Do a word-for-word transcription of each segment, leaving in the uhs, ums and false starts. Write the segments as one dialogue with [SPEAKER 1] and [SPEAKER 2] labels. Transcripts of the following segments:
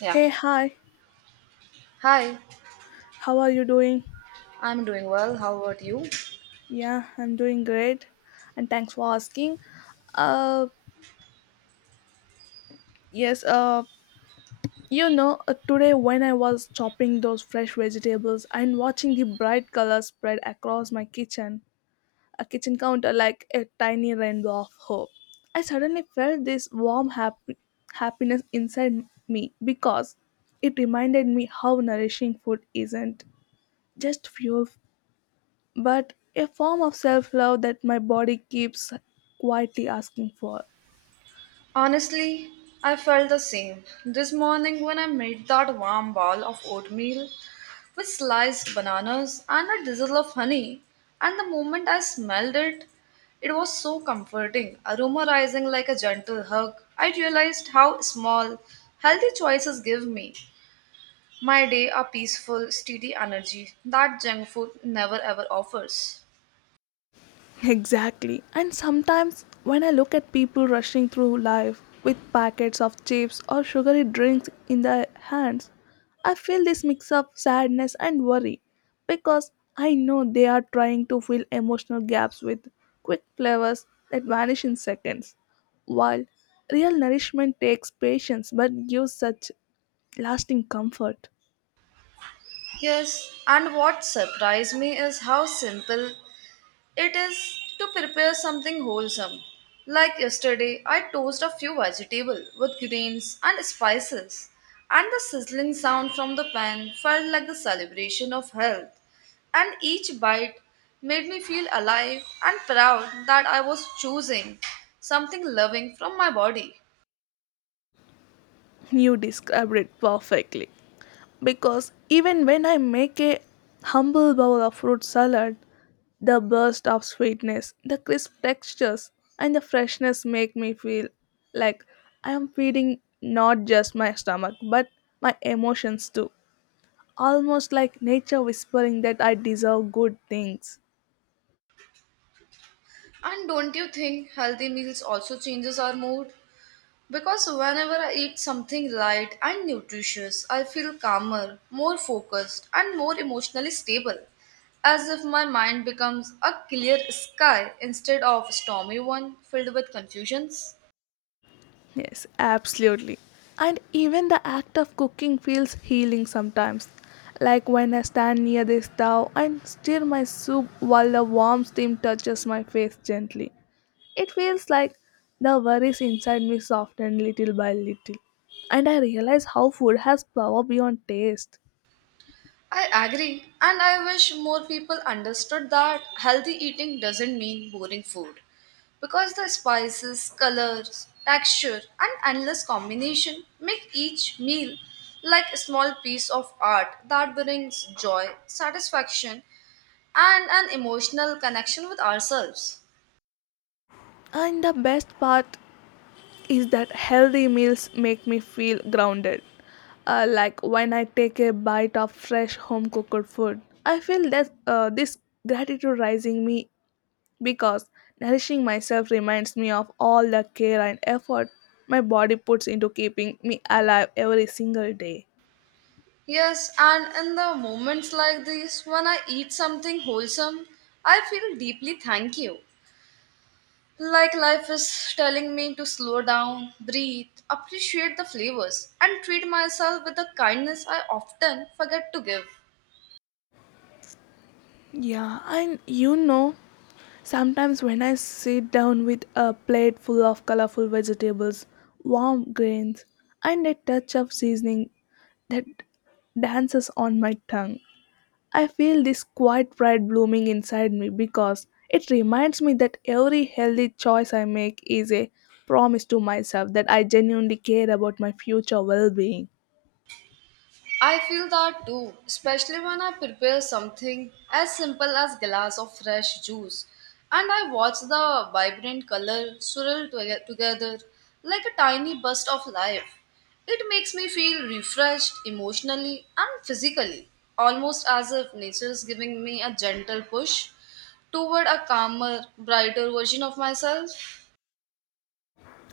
[SPEAKER 1] Yeah.
[SPEAKER 2] Hey, hi,
[SPEAKER 1] Hi,
[SPEAKER 2] how are you doing?
[SPEAKER 1] I'm doing well. How about you?
[SPEAKER 2] Yeah, I'm doing great, and thanks for asking. Uh, yes, uh, you know, uh, today when I was chopping those fresh vegetables and watching the bright colors spread across my kitchen, a kitchen counter like a tiny rainbow of hope, I suddenly felt this warm happy- happiness inside me because it reminded me how nourishing food isn't just fuel but a form of self love that my body keeps quietly asking for.
[SPEAKER 1] Honestly, I felt the same. This morning, when I made that warm bowl of oatmeal with sliced bananas and a drizzle of honey, and the moment I smelled it, it was so comforting, aroma rising like a gentle hug. I realized how small, healthy choices give me. My day a peaceful, steady energy that junk food never ever offers.
[SPEAKER 2] Exactly. And sometimes when I look at people rushing through life with packets of chips or sugary drinks in their hands, I feel this mix of sadness and worry because I know they are trying to fill emotional gaps with quick flavors that vanish in seconds. While real nourishment takes patience but gives such lasting comfort.
[SPEAKER 1] Yes, and what surprised me is how simple it is to prepare something wholesome. Like yesterday, I toasted a few vegetables with grains and spices, and the sizzling sound from the pan felt like the celebration of health. And each bite made me feel alive and proud that I was choosing something loving from my body.
[SPEAKER 2] You described it perfectly. Because even when I make a humble bowl of fruit salad, the burst of sweetness, the crisp textures, and the freshness make me feel like I am feeding not just my stomach but my emotions too. Almost like nature whispering that I deserve good things.
[SPEAKER 1] And don't you think healthy meals also changes our mood? Because whenever I eat something light and nutritious, I feel calmer, more focused, and more emotionally stable, as if my mind becomes a clear sky instead of a stormy one filled with confusions.
[SPEAKER 2] Yes, absolutely. And even the act of cooking feels healing sometimes. Like when I stand near the stove and stir my soup while the warm steam touches my face gently. It feels like the worries inside me soften little by little. And I realize how food has power beyond taste.
[SPEAKER 1] I agree, and I wish more people understood that healthy eating doesn't mean boring food. Because the spices, colors, texture, and endless combination make each meal like a small piece of art that brings joy, satisfaction, and an emotional connection with ourselves.
[SPEAKER 2] And the best part is that healthy meals make me feel grounded. Uh, like when I take a bite of fresh home cooked food, I feel that uh, this gratitude rising me because nourishing myself reminds me of all the care and effort my body puts into keeping me alive every single day.
[SPEAKER 1] Yes, and in the moments like these, when I eat something wholesome, I feel deeply thank you. Like life is telling me to slow down, breathe, appreciate the flavors, and treat myself with the kindness I often forget to give.
[SPEAKER 2] Yeah, and you know, sometimes when I sit down with a plate full of colorful vegetables, warm grains, and a touch of seasoning that dances on my tongue. I feel this quiet pride blooming inside me because it reminds me that every healthy choice I make is a promise to myself that I genuinely care about my future well being.
[SPEAKER 1] I feel that too, especially when I prepare something as simple as glass of fresh juice and I watch the vibrant color swirl toge- together like a tiny burst of life. It makes me feel refreshed emotionally and physically, almost as if nature is giving me a gentle push toward a calmer, brighter version of myself.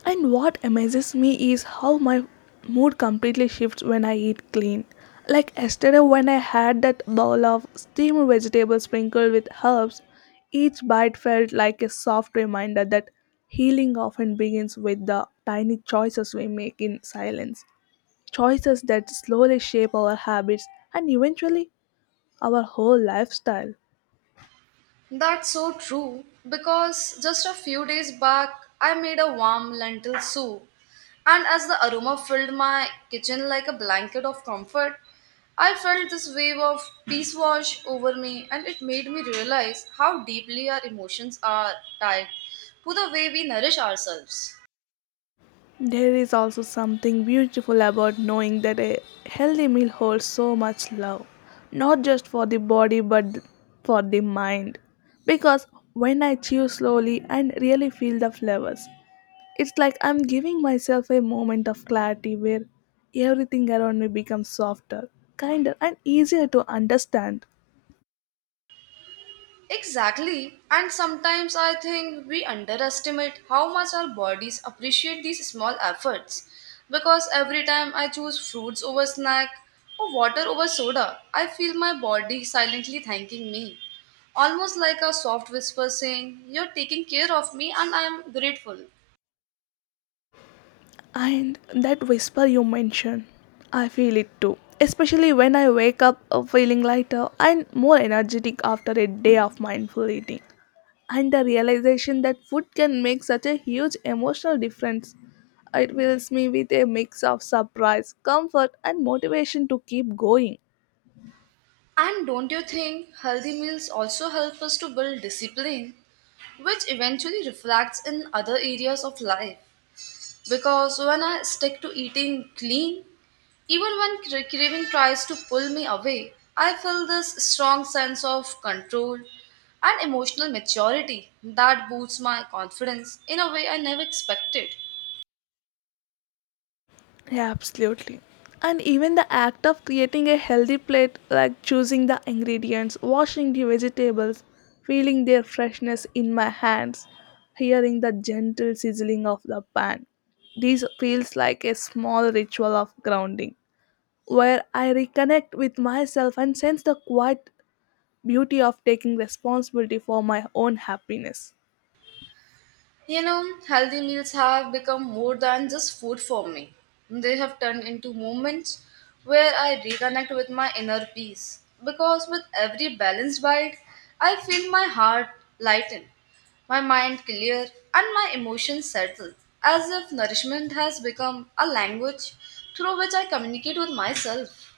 [SPEAKER 2] And what amazes me is how my mood completely shifts when I eat clean. Like yesterday, when I had that bowl of steamed vegetables sprinkled with herbs, each bite felt like a soft reminder that healing often begins with the tiny choices we make in silence. Choices that slowly shape our habits and eventually our whole lifestyle.
[SPEAKER 1] That's so true because just a few days back I made a warm lentil soup, and as the aroma filled my kitchen like a blanket of comfort, I felt this wave of peace wash over me, and it made me realize how deeply our emotions are tied to the way we nourish ourselves.
[SPEAKER 2] There is also something beautiful about knowing that a healthy meal holds so much love, not just for the body but for the mind. Because when I chew slowly and really feel the flavors, it's like I'm giving myself a moment of clarity where everything around me becomes softer, kinder, and easier to understand.
[SPEAKER 1] Exactly, and sometimes I think we underestimate how much our bodies appreciate these small efforts. Because every time I choose fruits over snack or water over soda, I feel my body silently thanking me. Almost like a soft whisper saying, "You're taking care of me and I am grateful."
[SPEAKER 2] And that whisper you mentioned, I feel it too. Especially when I wake up uh, feeling lighter and more energetic after a day of mindful eating. And the realization that food can make such a huge emotional difference. It fills me with a mix of surprise, comfort, and motivation to keep going.
[SPEAKER 1] And don't you think healthy meals also help us to build discipline, which eventually reflects in other areas of life? Because when I stick to eating clean, even when cra- craving tries to pull me away, I feel this strong sense of control and emotional maturity that boosts my confidence in a way I never expected.
[SPEAKER 2] Yeah, absolutely. And even the act of creating a healthy plate, like choosing the ingredients, washing the vegetables, feeling their freshness in my hands, hearing the gentle sizzling of the pan. This feels like a small ritual of grounding, where I reconnect with myself and sense the quiet beauty of taking responsibility for my own happiness.
[SPEAKER 1] You know, healthy meals have become more than just food for me. They have turned into moments where I reconnect with my inner peace. Because with every balanced bite, I feel my heart lighten, my mind clear, and my emotions settle, as if nourishment has become a language through which I communicate with myself.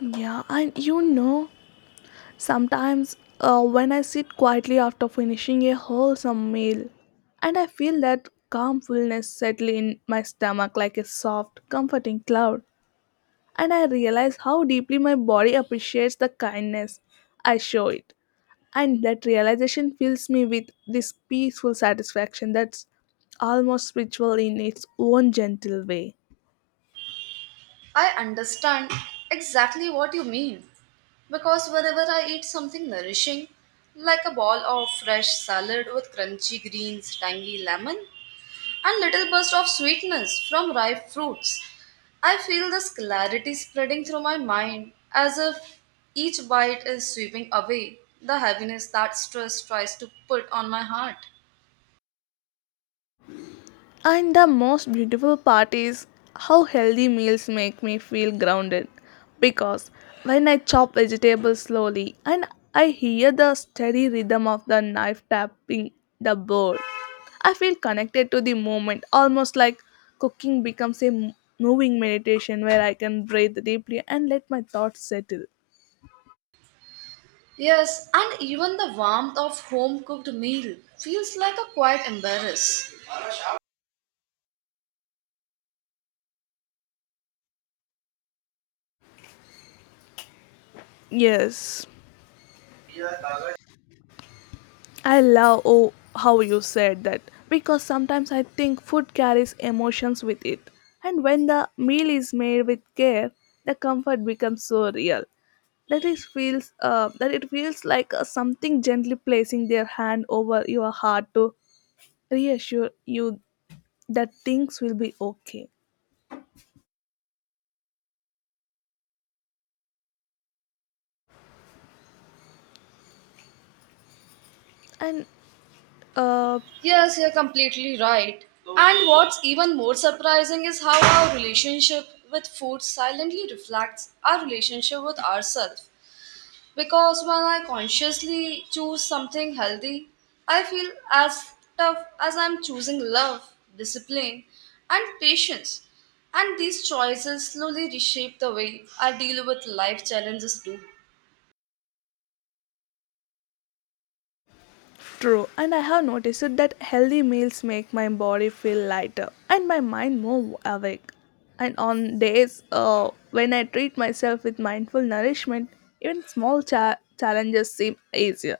[SPEAKER 2] Yeah, and you know, sometimes, uh, when I sit quietly after finishing a wholesome meal, and I feel that calm fullness settle in my stomach like a soft, comforting cloud, and I realize how deeply my body appreciates the kindness I show it. And that realization fills me with this peaceful satisfaction that's almost spiritual in its own gentle way.
[SPEAKER 1] I understand exactly what you mean because whenever I eat something nourishing, like a ball of fresh salad with crunchy greens, tangy lemon, and little burst of sweetness from ripe fruits, I feel this clarity spreading through my mind as if each bite is sweeping away the heaviness that stress tries to put on my heart.
[SPEAKER 2] And the most beautiful part is how healthy meals make me feel grounded because when I chop vegetables slowly and I hear the steady rhythm of the knife tapping the board, I feel connected to the moment, almost like cooking becomes a m- moving meditation where I can breathe deeply and let my thoughts settle.
[SPEAKER 1] Yes, and even the warmth of home cooked meal feels like a quiet embrace.
[SPEAKER 2] Yes, I love oh, how you said that because sometimes I think food carries emotions with it. And when the meal is made with care, the comfort becomes so real. That it feels uh, that it feels like uh, something gently placing their hand over your heart to reassure you that things will be okay. And uh,
[SPEAKER 1] Yes, you're completely right. And what's even more surprising is how our relationship with food silently reflects our relationship with ourselves. Because when I consciously choose something healthy, I feel as tough as I'm choosing love, discipline, and patience. And these choices slowly reshape the way I deal with life challenges too.
[SPEAKER 2] True, and I have noticed that healthy meals make my body feel lighter and my mind more awake. And on days uh, when I treat myself with mindful nourishment, even small cha- challenges seem easier,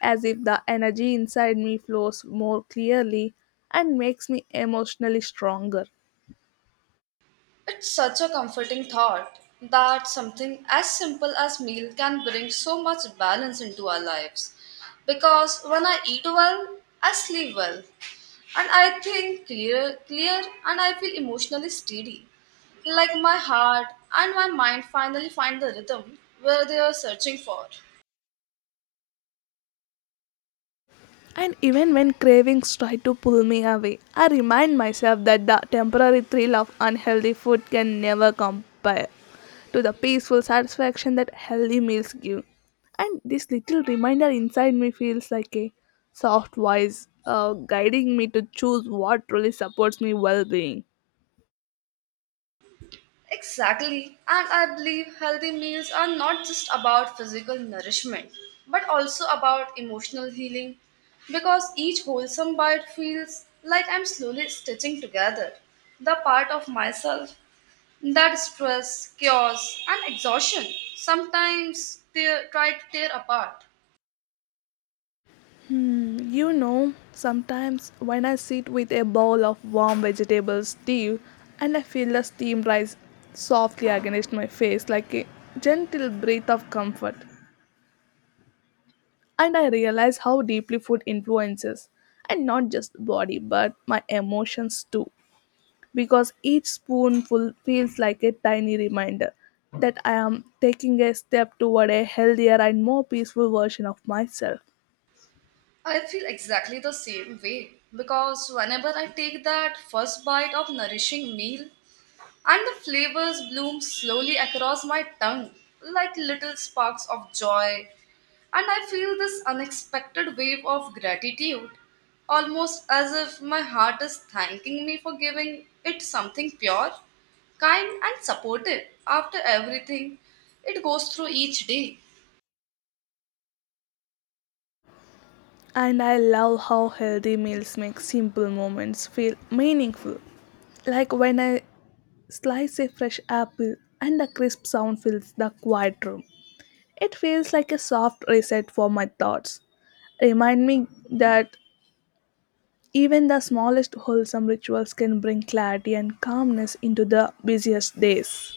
[SPEAKER 2] as if the energy inside me flows more clearly and makes me emotionally stronger.
[SPEAKER 1] It's such a comforting thought that something as simple as meal can bring so much balance into our lives. Because when I eat well, I sleep well, and I think clear, clear, and I feel emotionally steady. Like my heart and my mind finally find the rhythm where they are searching for.
[SPEAKER 2] And even when cravings try to pull me away, I remind myself that the temporary thrill of unhealthy food can never compare to the peaceful satisfaction that healthy meals give. And this little reminder inside me feels like a soft voice uh, guiding me to choose what truly supports my well being.
[SPEAKER 1] Exactly. And I believe healthy meals are not just about physical nourishment, but also about emotional healing because each wholesome bite feels like I'm slowly stitching together the part of myself that stress, chaos, and exhaustion sometimes tear, try to tear apart.
[SPEAKER 2] Mm, you know, sometimes when I sit with a bowl of warm vegetable stew and I feel the steam rise softly against my face like a gentle breath of comfort, and I realize how deeply food influences and not just body but my emotions too because each spoonful feels like a tiny reminder that I am taking a step toward a healthier and more peaceful version of myself.
[SPEAKER 1] I feel exactly the same way because whenever I take that first bite of nourishing meal, and the flavors bloom slowly across my tongue like little sparks of joy. And I feel this unexpected wave of gratitude, almost as if my heart is thanking me for giving it something pure, kind, and supportive after everything it goes through each day.
[SPEAKER 2] And I love how healthy meals make simple moments feel meaningful. Like when I slice a fresh apple and the crisp sound fills the quiet room. It feels like a soft reset for my thoughts. Remind me that even the smallest wholesome rituals can bring clarity and calmness into the busiest days.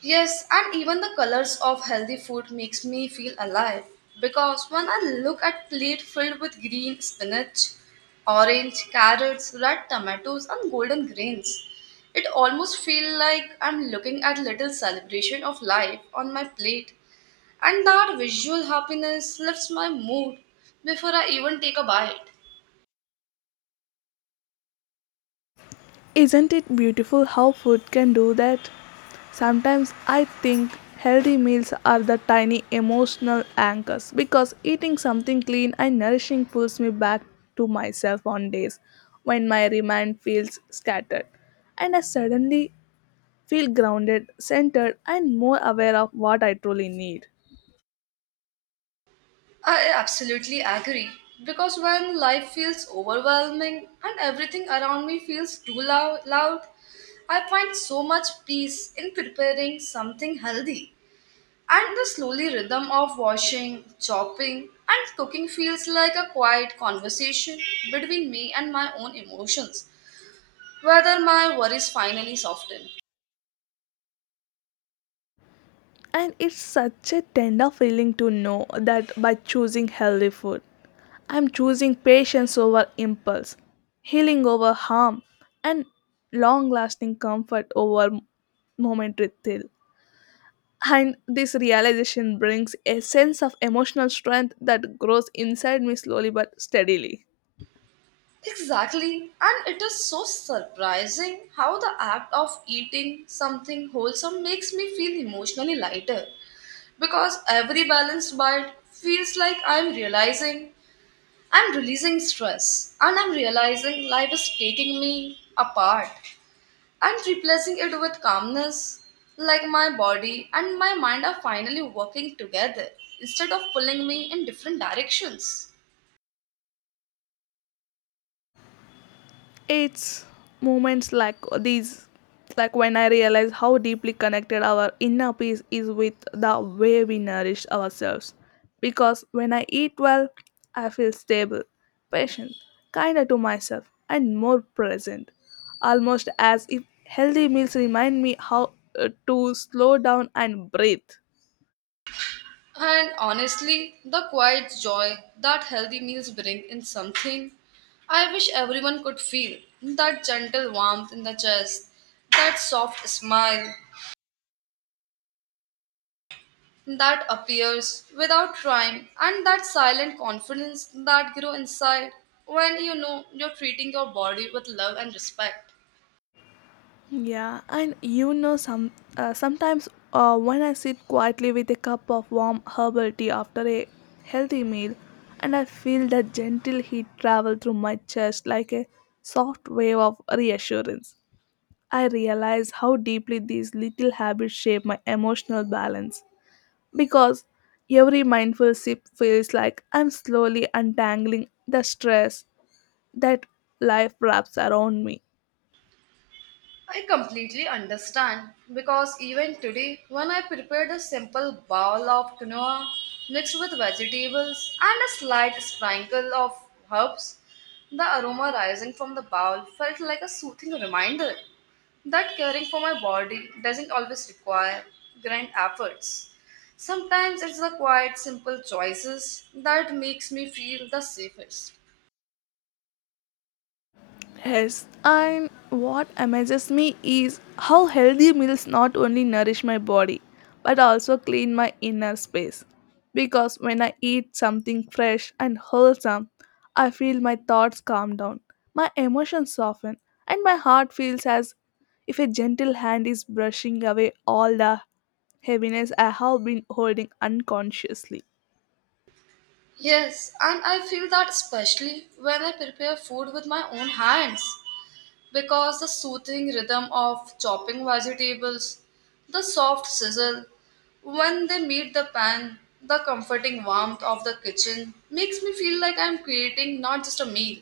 [SPEAKER 1] Yes, and even the colors of healthy food makes me feel alive because when I look at plate filled with green spinach, orange carrots, red tomatoes and golden grains, it almost feel like I'm looking at little celebration of life on my plate and that visual happiness lifts my mood before I even take a bite.
[SPEAKER 2] Isn't it beautiful how food can do that? Sometimes I think healthy meals are the tiny emotional anchors because eating something clean and nourishing pulls me back to myself on days when my mind feels scattered and I suddenly feel grounded, centered, and more aware of what I truly need.
[SPEAKER 1] I absolutely agree because when life feels overwhelming and everything around me feels too loud, loud, I find so much peace in preparing something healthy. And the slowly rhythm of washing, chopping, and cooking feels like a quiet conversation between me and my own emotions, whether my worries finally soften.
[SPEAKER 2] And it's such a tender feeling to know that by choosing healthy food, I'm choosing patience over impulse, healing over harm, and long lasting comfort over momentary thrill. And this realization brings a sense of emotional strength that grows inside me slowly but steadily.
[SPEAKER 1] Exactly, and it is so surprising how the act of eating something wholesome makes me feel emotionally lighter because every balanced bite feels like I'm realizing I'm releasing stress and I'm realizing life is taking me apart and replacing it with calmness. Like my body and my mind are finally working together instead of pulling me in different directions.
[SPEAKER 2] It's moments like these, like when I realize how deeply connected our inner peace is with the way we nourish ourselves. Because when I eat well, I feel stable, patient, kinder to myself, and more present. Almost as if healthy meals remind me how uh, to slow down and breathe.
[SPEAKER 1] And honestly, the quiet joy that healthy meals bring in something I wish everyone could feel that gentle warmth in the chest, that soft smile, that appears without trying and that silent confidence that grows inside when you know you're treating your body with love and respect.
[SPEAKER 2] Yeah, and you know, some uh, sometimes uh, when I sit quietly with a cup of warm herbal tea after a healthy meal, and I feel that gentle heat travel through my chest like a soft wave of reassurance, I realize how deeply these little habits shape my emotional balance. Because every mindful sip feels like I'm slowly untangling the stress that life wraps around me.
[SPEAKER 1] I completely understand because even today, when I prepared a simple bowl of quinoa mixed with vegetables and a slight sprinkle of herbs, the aroma rising from the bowl felt like a soothing reminder that caring for my body doesn't always require grand efforts. Sometimes it's the quiet, simple choices that makes me feel the safest.
[SPEAKER 2] Yes, and what amazes me is how healthy meals not only nourish my body but also clean my inner space. Because when I eat something fresh and wholesome, I feel my thoughts calm down, my emotions soften, and my heart feels as if a gentle hand is brushing away all the heaviness I have been holding unconsciously.
[SPEAKER 1] Yes, and I feel that especially when I prepare food with my own hands because the soothing rhythm of chopping vegetables, the soft sizzle when they meet the pan, the comforting warmth of the kitchen makes me feel like I'm creating not just a meal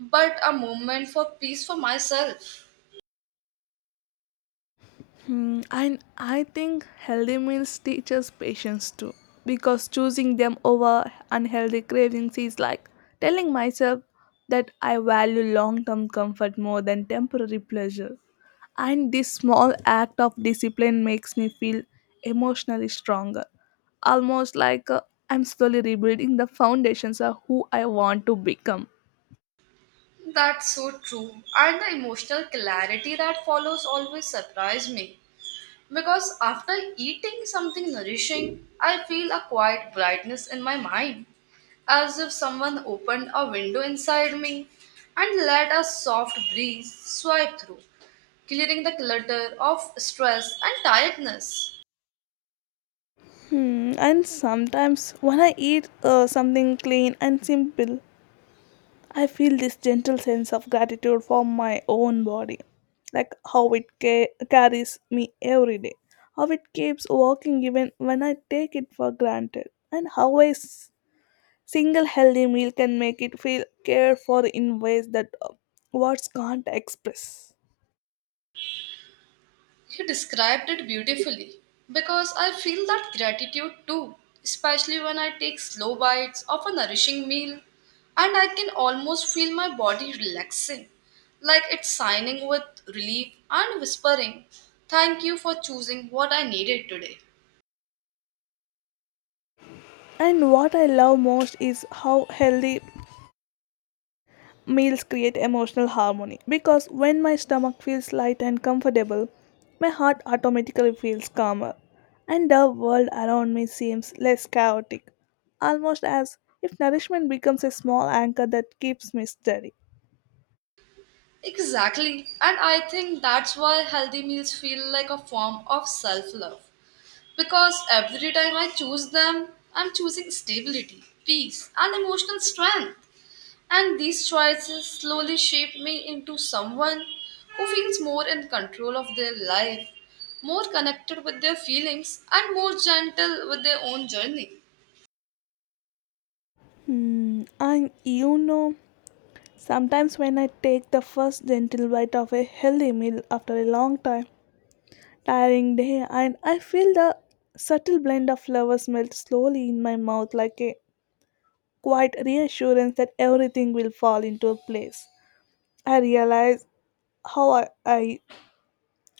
[SPEAKER 1] but a moment for peace for myself.
[SPEAKER 2] Hmm, I I think healthy meals teach us patience too, because choosing them over unhealthy cravings is like telling myself that I value long-term comfort more than temporary pleasure. And this small act of discipline makes me feel emotionally stronger, almost like uh, I'm slowly rebuilding the foundations of who I want to become.
[SPEAKER 1] That's so true. And the emotional clarity that follows always surprised me. Because after eating something nourishing, I feel a quiet brightness in my mind, as if someone opened a window inside me and let a soft breeze swipe through, clearing the clutter of stress and tiredness.
[SPEAKER 2] Hmm, and sometimes when I eat uh, something clean and simple, I feel this gentle sense of gratitude for my own body, like how it ca- carries me every day, how it keeps walking even when I take it for granted, and how a s- single healthy meal can make it feel cared for in ways that uh, words can't express.
[SPEAKER 1] He described it beautifully because I feel that gratitude too, especially when I take slow bites of a nourishing meal and I can almost feel my body relaxing, like it's signing with relief and whispering, "Thank you for choosing what I needed today."
[SPEAKER 2] And what I love most is how healthy meals create emotional harmony because when my stomach feels light and comfortable, my heart automatically feels calmer, and the world around me seems less chaotic, almost as if nourishment becomes a small anchor that keeps me steady.
[SPEAKER 1] Exactly, and I think that's why healthy meals feel like a form of self love. Because every time I choose them, I'm choosing stability, peace, and emotional strength. And these choices slowly shape me into someone who feels more in control of their life, more connected with their feelings, and more gentle with their own journey.
[SPEAKER 2] Hmm, and you know, sometimes when I take the first gentle bite of a healthy meal after a long time, tiring day, and I feel the subtle blend of flavors melt slowly in my mouth like a quiet reassurance that everything will fall into place. I realize how I, I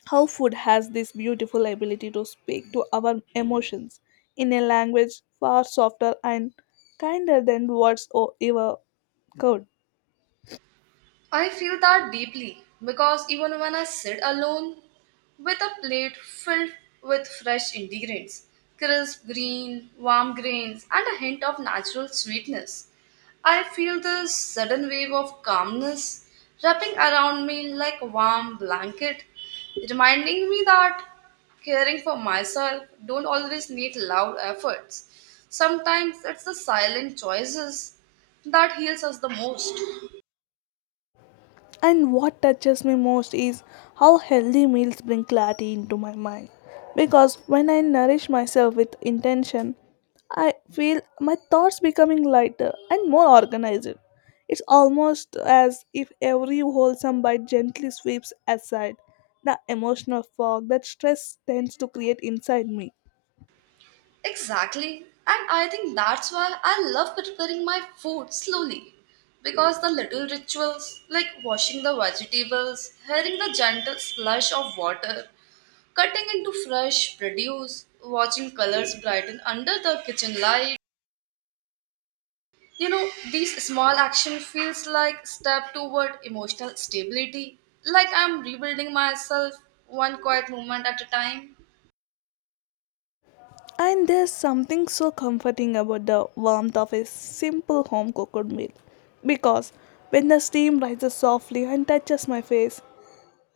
[SPEAKER 2] how food has this beautiful ability to speak to our emotions in a language far softer and kinder than words or ever could.
[SPEAKER 1] I feel that deeply because even when I sit alone with a plate filled with fresh ingredients, crisp green, warm grains, and a hint of natural sweetness, I feel this sudden wave of calmness wrapping around me like a warm blanket, reminding me that caring for myself don't always need loud efforts. Sometimes it's the silent choices that heals us the most.
[SPEAKER 2] And what touches me most is how healthy meals bring clarity into my mind. Because when I nourish myself with intention, I feel my thoughts becoming lighter and more organized. It's almost as if every wholesome bite gently sweeps aside the emotional fog that stress tends to create inside me.
[SPEAKER 1] Exactly. And I think that's why I love preparing my food slowly. Because the little rituals, like washing the vegetables, hearing the gentle slush of water, cutting into fresh produce, watching colors brighten under the kitchen light, you know, these small action feels like step toward emotional stability. Like I'm rebuilding myself one quiet moment at a time.
[SPEAKER 2] And there's something so comforting about the warmth of a simple home cooked meal. Because when the steam rises softly and touches my face,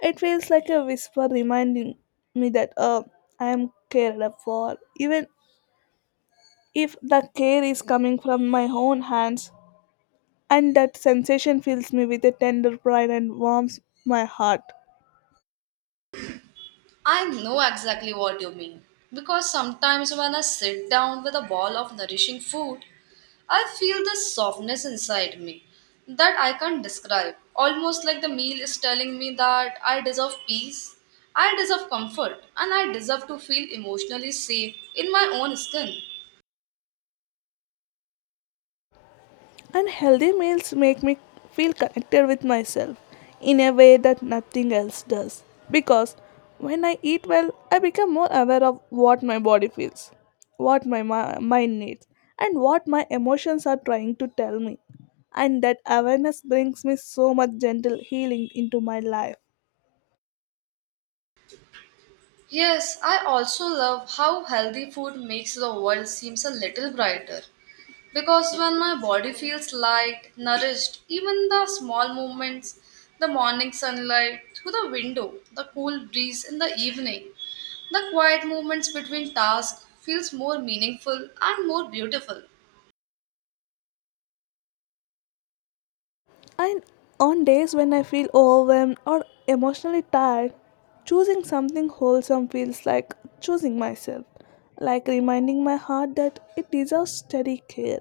[SPEAKER 2] it feels like a whisper reminding me that uh, I am cared up for. Even if the care is coming from my own hands, and that sensation fills me with a tender pride and warms my heart.
[SPEAKER 1] I know exactly what you mean. Because sometimes when I sit down with a bowl of nourishing food, I feel this softness inside me that I can't describe. Almost like the meal is telling me that I deserve peace, I deserve comfort, and I deserve to feel emotionally safe in my own skin.
[SPEAKER 2] And healthy meals make me feel connected with myself in a way that nothing else does. Because when I eat well, I become more aware of what my body feels, what my mi- mind needs, and what my emotions are trying to tell me. And that awareness brings me so much gentle healing into my life.
[SPEAKER 1] Yes, I also love how healthy food makes the world seems a little brighter. Because when my body feels light, nourished, even the small movements, the morning sunlight through the window, the cool breeze in the evening, the quiet movements between tasks feels more meaningful and more beautiful.
[SPEAKER 2] And on days when I feel overwhelmed or emotionally tired, choosing something wholesome feels like choosing myself, like reminding my heart that it deserves steady care,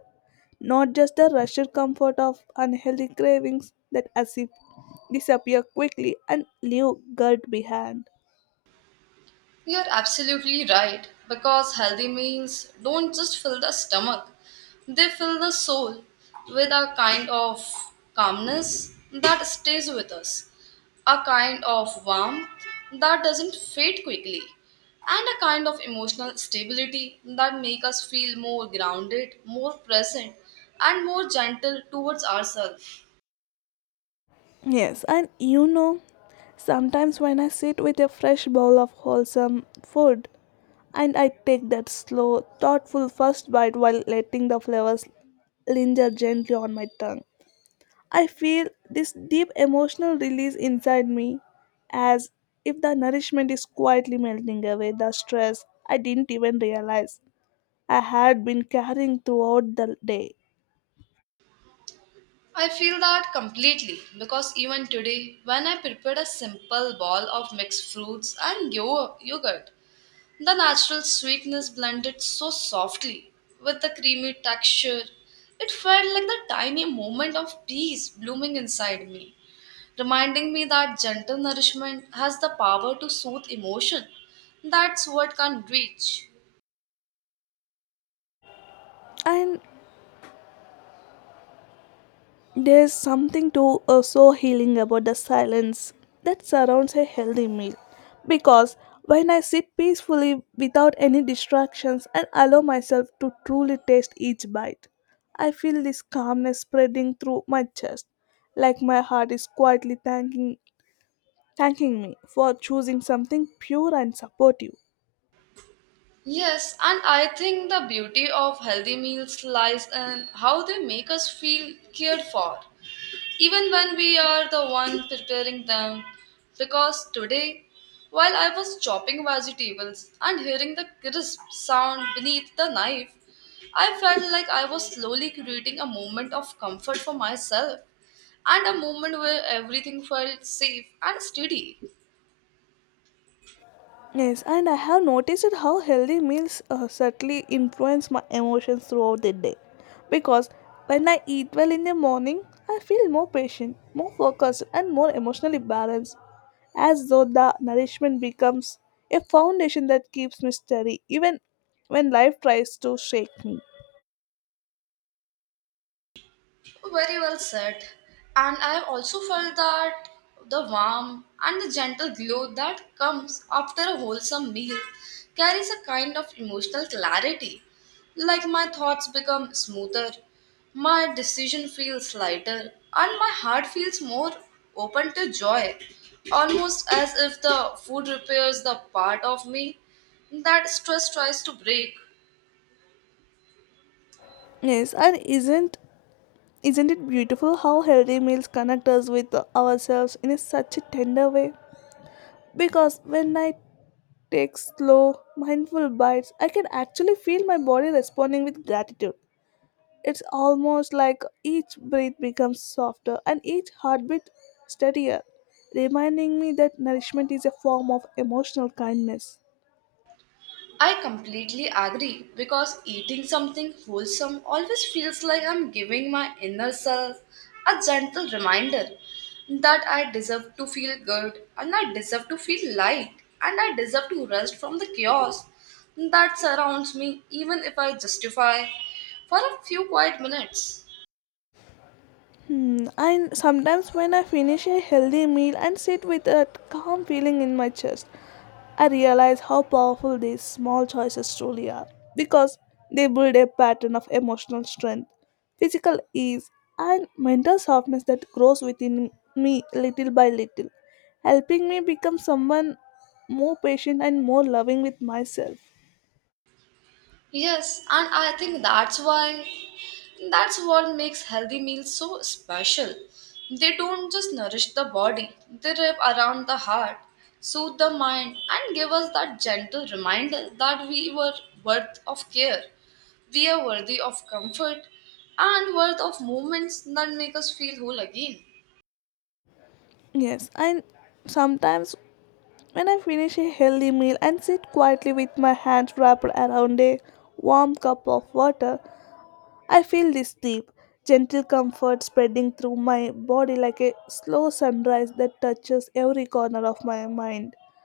[SPEAKER 2] not just the rushed comfort of unhealthy cravings that as if disappear quickly and leave guilt behind.
[SPEAKER 1] You're absolutely right, because healthy meals don't just fill the stomach, they fill the soul with a kind of calmness that stays with us, a kind of warmth that doesn't fade quickly, and a kind of emotional stability that make us feel more grounded, more present, and more gentle towards ourselves.
[SPEAKER 2] Yes, and you know, sometimes when I sit with a fresh bowl of wholesome food, and I take that slow, thoughtful first bite while letting the flavors linger gently on my tongue. I feel this deep emotional release inside me as if the nourishment is quietly melting away the stress I didn't even realize I had been carrying throughout the day.
[SPEAKER 1] I feel that completely because even today, when I prepared a simple bowl of mixed fruits and yo- yogurt, the natural sweetness blended so softly with the creamy texture. It felt like the tiny moment of peace blooming inside me, reminding me that gentle nourishment has the power to soothe emotion. That's what can't reach.
[SPEAKER 2] And there's something to uh, so healing about the silence that surrounds a healthy meal. Because when I sit peacefully without any distractions and allow myself to truly taste each bite, I feel this calmness spreading through my chest, like my heart is quietly thanking thanking me for choosing something pure and supportive.
[SPEAKER 1] Yes, and I think the beauty of healthy meals lies in how they make us feel cared for, even when we are the one preparing them. Because today, while I was chopping vegetables and hearing the crisp sound beneath the knife, I felt like I was slowly creating a moment of comfort for myself and a moment where everything felt safe and steady.
[SPEAKER 2] Yes, and I have noticed how healthy meals uh, subtly influence my emotions throughout the day. Because when I eat well in the morning, I feel more patient, more focused, and more emotionally balanced, as though the nourishment becomes a foundation that keeps me steady even when life tries to shake me.
[SPEAKER 1] Very well said. And I have also felt that the warm and the gentle glow that comes after a wholesome meal carries a kind of emotional clarity. Like my thoughts become smoother, my decision feels lighter, and my heart feels more open to joy. Almost as if the food repairs the part of me that stress tries to break.
[SPEAKER 2] Yes, and isn't isn't it beautiful how healthy meals connect us with ourselves in a such a tender way? Because when I take slow, mindful bites, I can actually feel my body responding with gratitude. It's almost like each breath becomes softer and each heartbeat steadier, reminding me that nourishment is a form of emotional kindness.
[SPEAKER 1] I completely agree because eating something wholesome always feels like I'm giving my inner self a gentle reminder that I deserve to feel good and I deserve to feel light and I deserve to rest from the chaos that surrounds me, even if I justify for a few quiet minutes.
[SPEAKER 2] Mm, and sometimes, when I finish a healthy meal and sit with a calm feeling in my chest, I realize how powerful these small choices truly are, because they build a pattern of emotional strength, physical ease, and mental softness that grows within me little by little, helping me become someone more patient and more loving with myself.
[SPEAKER 1] Yes, and I think that's why that's what makes healthy meals so special. They don't just nourish the body, they wrap around the heart, soothe the mind, and give us that gentle reminder that we were worth of care. We are worthy of comfort and worth of moments that make us feel whole again.
[SPEAKER 2] Yes, and sometimes when I finish a healthy meal and sit quietly with my hands wrapped around a warm cup of water, I feel this deep, gentle comfort spreading through my body like a slow sunrise that touches every corner of my mind.